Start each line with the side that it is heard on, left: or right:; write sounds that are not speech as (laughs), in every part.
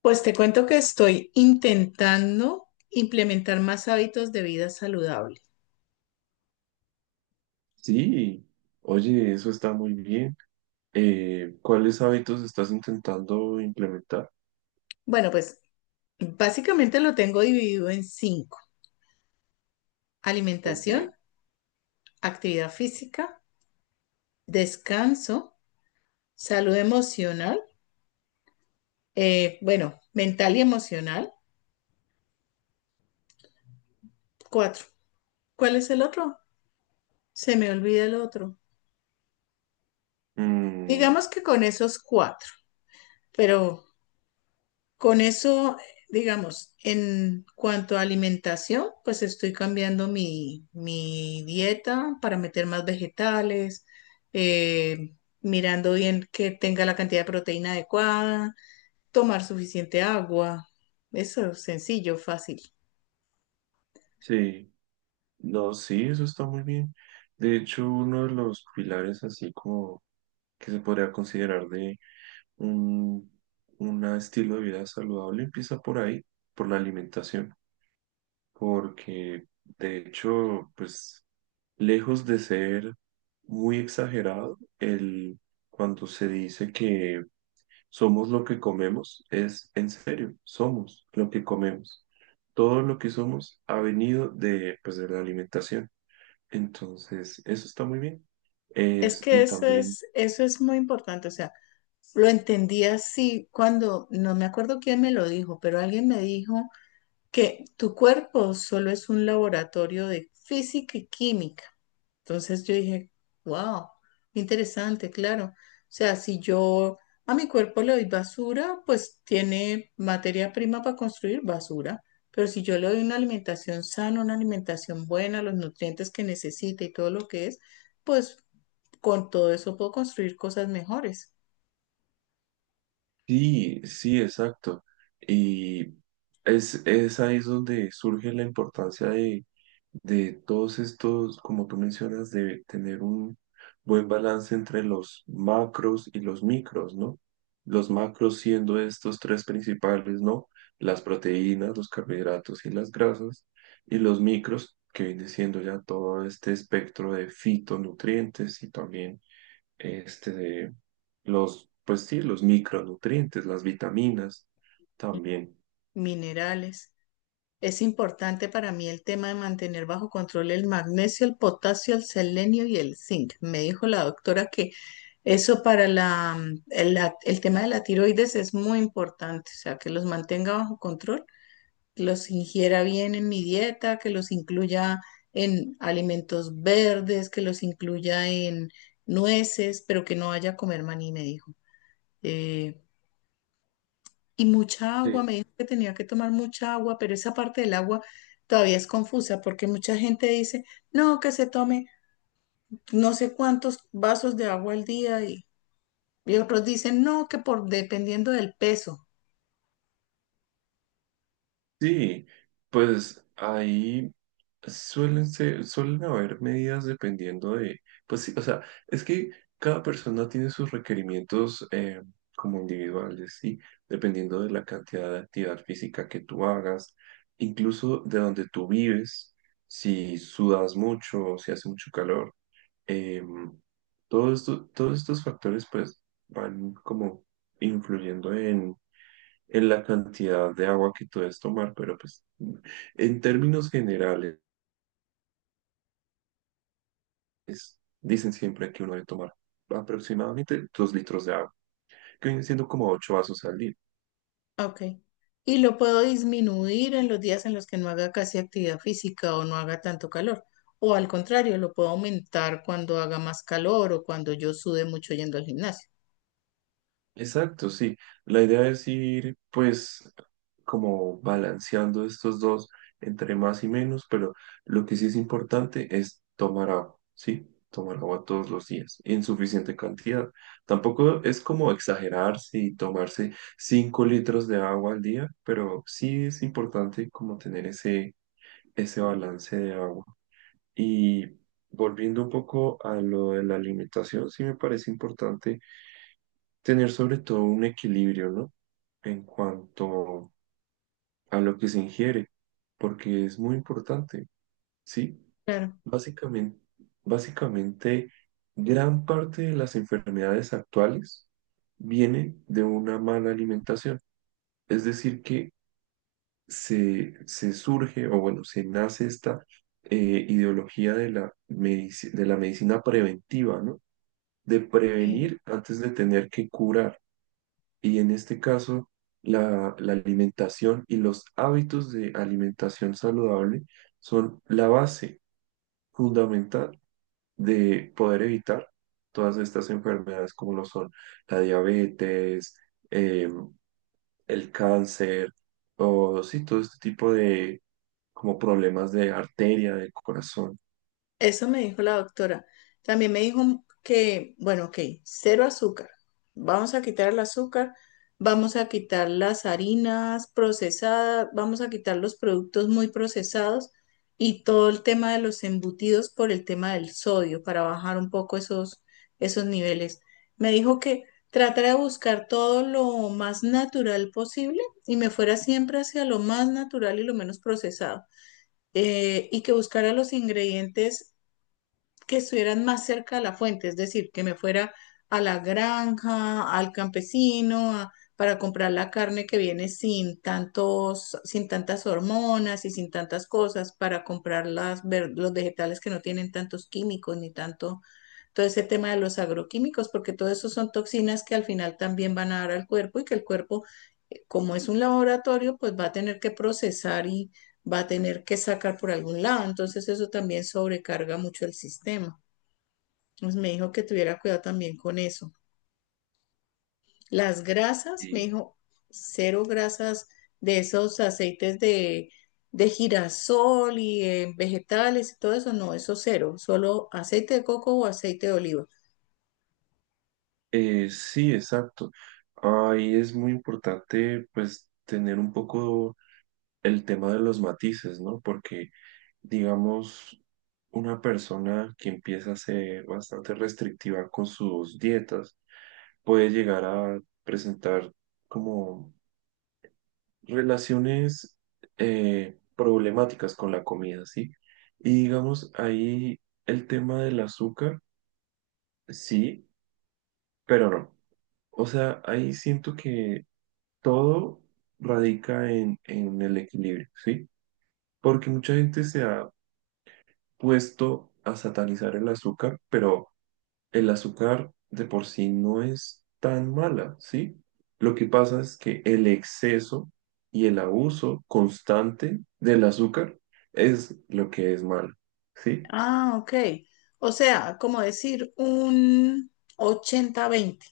left: Pues te cuento que estoy intentando implementar más hábitos de vida saludable.
right: Sí, oye, eso está muy bien. ¿Cuáles hábitos estás intentando implementar?
left: Bueno, pues básicamente lo tengo dividido en cinco. Alimentación,
right: Ok.
left: actividad física, descanso, salud emocional, bueno, mental y emocional. Cuatro. ¿Cuál es el otro? Se me olvida el otro.
right: Mm,
left: Digamos que con esos cuatro, pero con eso, digamos, en cuanto a alimentación, pues estoy cambiando mi dieta para meter más vegetales, eh, mirando bien que tenga la cantidad de proteína adecuada, tomar suficiente agua. Eso es sencillo, fácil.
right: sí, no, sí, eso está muy bien. De hecho, uno de los pilares así como que se podría considerar de un, un estilo de vida saludable empieza por ahí, por la alimentación, porque de hecho, pues lejos de ser muy exagerado, el, cuando se dice que somos lo que comemos, es en serio, somos lo que comemos. Todo lo que somos ha venido de, pues, de la alimentación. Entonces, eso está muy bien.
left: Es
right: Es,
left: que
right: y también
left: eso es muy importante. O sea, lo entendí así cuando, no me acuerdo quién me lo dijo, pero alguien me dijo que tu cuerpo solo es un laboratorio de física y química. Entonces yo dije, wow, interesante, claro. O sea, si yo a mi cuerpo le doy basura, pues tiene materia prima para construir basura. Pero si yo le doy una alimentación sana, una alimentación buena, los nutrientes que necesita y todo lo que es, pues con todo eso puedo construir cosas mejores,
right: sí, sí, exacto. Y es ahí es donde surge la importancia de todos estos, como tú mencionas, de tener un buen balance entre los macros y los micros, ¿no? Los macros siendo estos tres principales, ¿no? Las proteínas, los carbohidratos y las grasas, y los micros, que viene siendo ya todo este espectro de fitonutrientes y también este, pues sí, los micronutrientes, las vitaminas también.
left: minerales. Es importante para mí el tema de mantener bajo control el magnesio, el potasio, el selenio y el zinc. Me dijo la doctora que eso para la, mm, el, la- el tema de la tiroides es muy importante, o sea, que los mantenga bajo control, que los ingiera bien en mi dieta, que los incluya en alimentos verdes, que los incluya en nueces, pero que no vaya a comer maní, me dijo. Eh, y mucha agua,
right: Sí.
left: me dijo que tenía que tomar mucha agua, pero esa parte del agua todavía es confusa porque mucha gente dice, no, que se tome no sé cuántos vasos de agua al día y otros dicen, no, que por dependiendo del peso.
right: Sí, pues ahí suelen ser, suelen haber medidas dependiendo de, pues sí, o sea, es que cada persona tiene sus requerimientos como individuales, sí, dependiendo de la cantidad de actividad física que tú hagas, incluso de donde tú vives, si sudas mucho, si hace mucho calor. Em, Todos estos factores pues van como influyendo en la cantidad de agua que tú debes tomar, pero pues en términos generales dicen siempre que uno debe tomar aproximadamente 2 litros de agua, que vienen siendo como 8 vasos al día.
left: Ok. Y lo puedo disminuir en los días en los que no haga casi actividad física o no haga tanto calor. O al contrario, lo puedo aumentar cuando haga más calor o cuando yo sude mucho yendo al gimnasio.
right: Exacto, sí. La idea es ir, pues, como balanceando estos dos entre más y menos, pero lo que sí es importante es tomar agua, ¿sí? Tomar agua todos los días, en suficiente cantidad. Tampoco es como exagerarse y tomarse 5 litros de agua al día, pero sí es importante como tener ese, ese balance de agua. Y volviendo un poco a lo de la alimentación, sí me parece importante tener sobre todo un equilibrio, ¿no? En cuanto a lo que se ingiere, porque es muy importante, ¿sí?
left: Claro.
right: Básicamente, básicamente, gran parte de las enfermedades actuales viene de una mala alimentación. Es decir, que se surge, o bueno, se nace esta ideología de la, de la medicina preventiva, ¿no? De
left: Sí.
right: prevenir antes de tener que curar. Y en este caso, la alimentación y los hábitos de alimentación saludable son la base fundamental de poder evitar todas estas enfermedades como lo son la diabetes, eh, el cáncer o sí, todo este tipo de como problemas de arteria, del corazón.
left: Eso me dijo la doctora. También me dijo que, bueno, ok, cero azúcar. Vamos a quitar el azúcar, vamos a quitar las harinas procesadas, vamos a quitar los productos muy procesados y todo el tema de los embutidos por el tema del sodio para bajar un poco esos niveles. Me dijo que tratara de buscar todo lo más natural posible y me fuera siempre hacia lo más natural y lo menos procesado, y que buscara los ingredientes que estuvieran más cerca de la fuente, es decir, que me fuera a la granja, al campesino, para comprar la carne que viene sin tantos, sin tantas hormonas y sin tantas cosas, para comprar los vegetales que no tienen tantos químicos ni tanto, todo ese tema de los agroquímicos, porque todo eso son toxinas que al final también van a dar al cuerpo y que el cuerpo, como es un laboratorio, pues va a tener que procesar y va a tener que sacar por algún lado. Entonces eso también sobrecarga mucho el sistema. Pues me dijo que tuviera cuidado también con eso. Las grasas, me
right: Y,
left: dijo, cero grasas de esos aceites de girasol y vegetales y todo eso, no, eso cero, solo aceite de coco o aceite de oliva.
right: sí, exacto. Ahí es muy importante pues tener un poco el tema de los matices, ¿no? Porque digamos, una persona que empieza a ser bastante restrictiva con sus dietas puede llegar a presentar como relaciones problemáticas con la comida, ¿sí? Y digamos, ahí el tema del azúcar, sí, pero no. O sea, ahí siento que todo radica en el equilibrio, ¿sí? Porque mucha gente se ha puesto a satanizar el azúcar, pero el azúcar de por sí no es tan mala, ¿sí? Lo que pasa es que el exceso y el abuso constante del azúcar es lo que es malo, ¿sí?
left: Ah, ok. O sea, como decir un 80/20,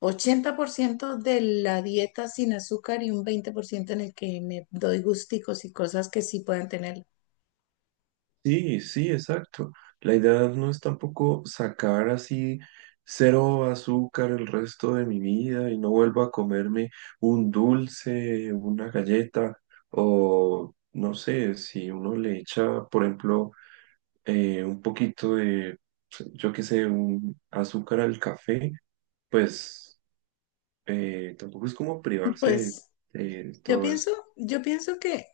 left: 80% de la dieta sin azúcar y un 20% en el que me doy gusticos y cosas que sí puedan tener.
right: Sí, sí, exacto. La idea no es tampoco sacar así cero azúcar el resto de mi vida y no vuelvo a comerme un dulce, una galleta o no sé, si uno le echa, por ejemplo, un poquito de, pues, yo qué sé, un azúcar al café, pues tampoco es como privarse de,
left: Pues
right: de
left: Yo
right: todo
left: pienso,
right: eso.
left: yo pienso que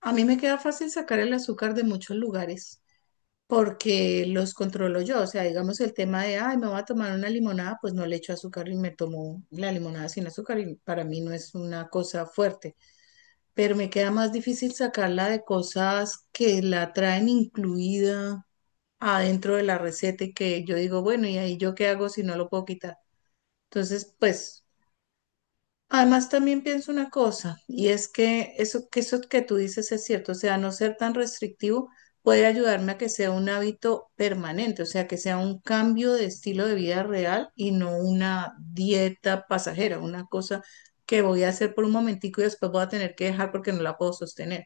left: a mí me queda fácil sacar el azúcar de muchos lugares porque los controlo yo. O sea, digamos el tema de, ay, me voy a tomar una limonada, pues no le echo azúcar y me tomo la limonada sin azúcar y para mí no es una cosa fuerte. Pero me queda más difícil sacarla de cosas que la traen incluida adentro de la receta y que yo digo, bueno, ¿y ahí yo qué hago si no lo puedo quitar? Entonces, pues... Además, también pienso una cosa, y es que eso, que eso que tú dices es cierto, o sea, no ser tan restrictivo puede ayudarme a que sea un hábito permanente, o sea, que sea un cambio de estilo de vida real y no una dieta pasajera, una cosa que voy a hacer por un momentico y después voy a tener que dejar porque no la puedo sostener.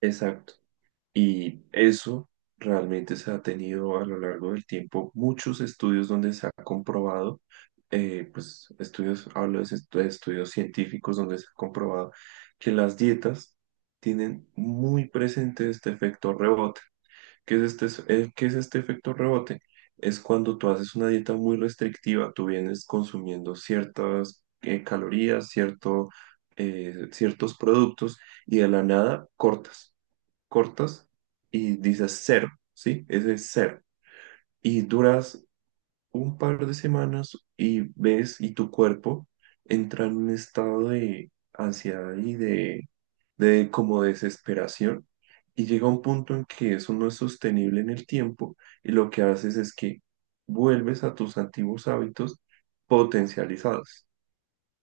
right: Exacto. Y eso realmente se ha tenido a lo largo del tiempo muchos estudios donde se ha comprobado, pues estudios, hablo de de estudios científicos donde se ha comprobado que las dietas tienen muy presente este efecto rebote. ¿Qué es qué es este efecto rebote? Es cuando tú haces una dieta muy restrictiva, tú vienes consumiendo ciertas calorías, cierto, ciertos productos y de la nada cortas, cortas y dices cero, ¿sí? Ese es cero. Y duras un par de semanas y ves y tu cuerpo entra en un estado de ansiedad y de como desesperación y llega un punto en que eso no es sostenible en el tiempo y lo que haces es que vuelves a tus antiguos hábitos potencializados.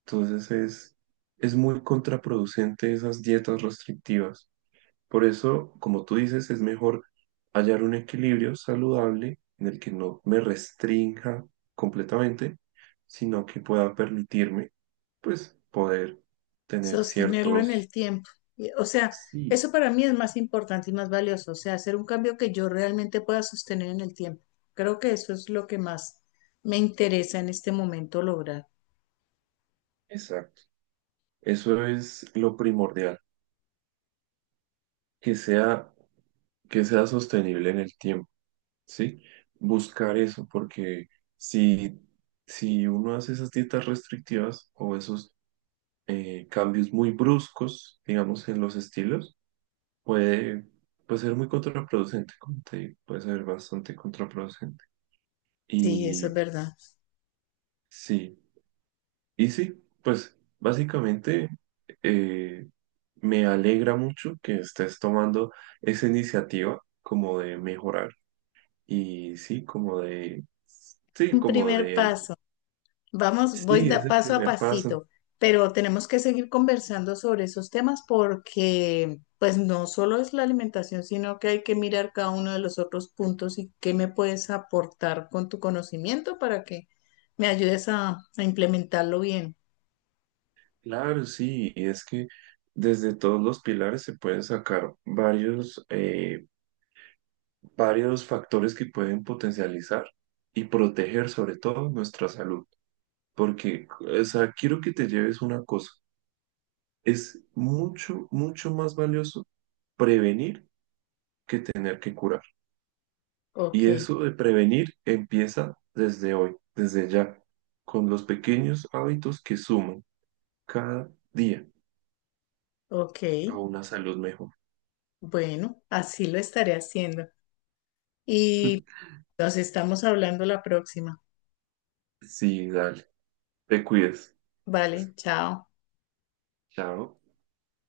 right: Entonces es muy contraproducente esas dietas restrictivas. Por eso, como tú dices, es mejor hallar un equilibrio saludable en el que no me restrinja completamente, sino que pueda permitirme, pues, poder tener
left: Sostenerlo en el
right: ciertos...
left: tiempo. Y, o sea,
right: Sí,
left: eso para mí es más importante y más valioso, o sea, hacer un cambio que yo realmente pueda sostener en el tiempo. Creo que eso es lo que más me interesa en este momento lograr.
right: exacto. Eso es lo primordial, que sea, que sea sostenible en el tiempo, ¿sí? Buscar eso, porque si, si uno hace esas dietas restrictivas o esos cambios muy bruscos, digamos, en los estilos, puede, puede ser muy contraproducente, como te digo, puede ser bastante contraproducente.
left: Sí, eso
right: Y
left: es verdad.
right: sí, y sí, pues básicamente eh, me alegra mucho que estés tomando esa iniciativa como de mejorar y sí, como de, sí,
left: Un
right: como
left: primer
right: de,
left: paso. Vamos, voy
right: sí,
left: da
right: es el
left: paso a
right: primer paso.
left: pasito, pero tenemos que seguir conversando sobre esos temas porque pues no solo es la alimentación, sino que hay que mirar cada uno de los otros puntos y qué me puedes aportar con tu conocimiento para que me ayudes a implementarlo bien.
right: Claro, sí, y es que desde todos los pilares se pueden sacar varios, varios factores que pueden potencializar y proteger sobre todo nuestra salud. Porque, o sea, quiero que te lleves una cosa. Es mucho, mucho más valioso prevenir que tener que curar.
left: Ok,
right: Y eso de prevenir empieza desde hoy, desde ya, con los pequeños hábitos que suman cada día
left: ok.
right: a una salud mejor.
left: Bueno, así lo estaré haciendo. Y
right: (laughs)
left: nos estamos hablando la próxima.
right: Sí, dale. Te cuides.
left: Vale, chao.
right: Chao.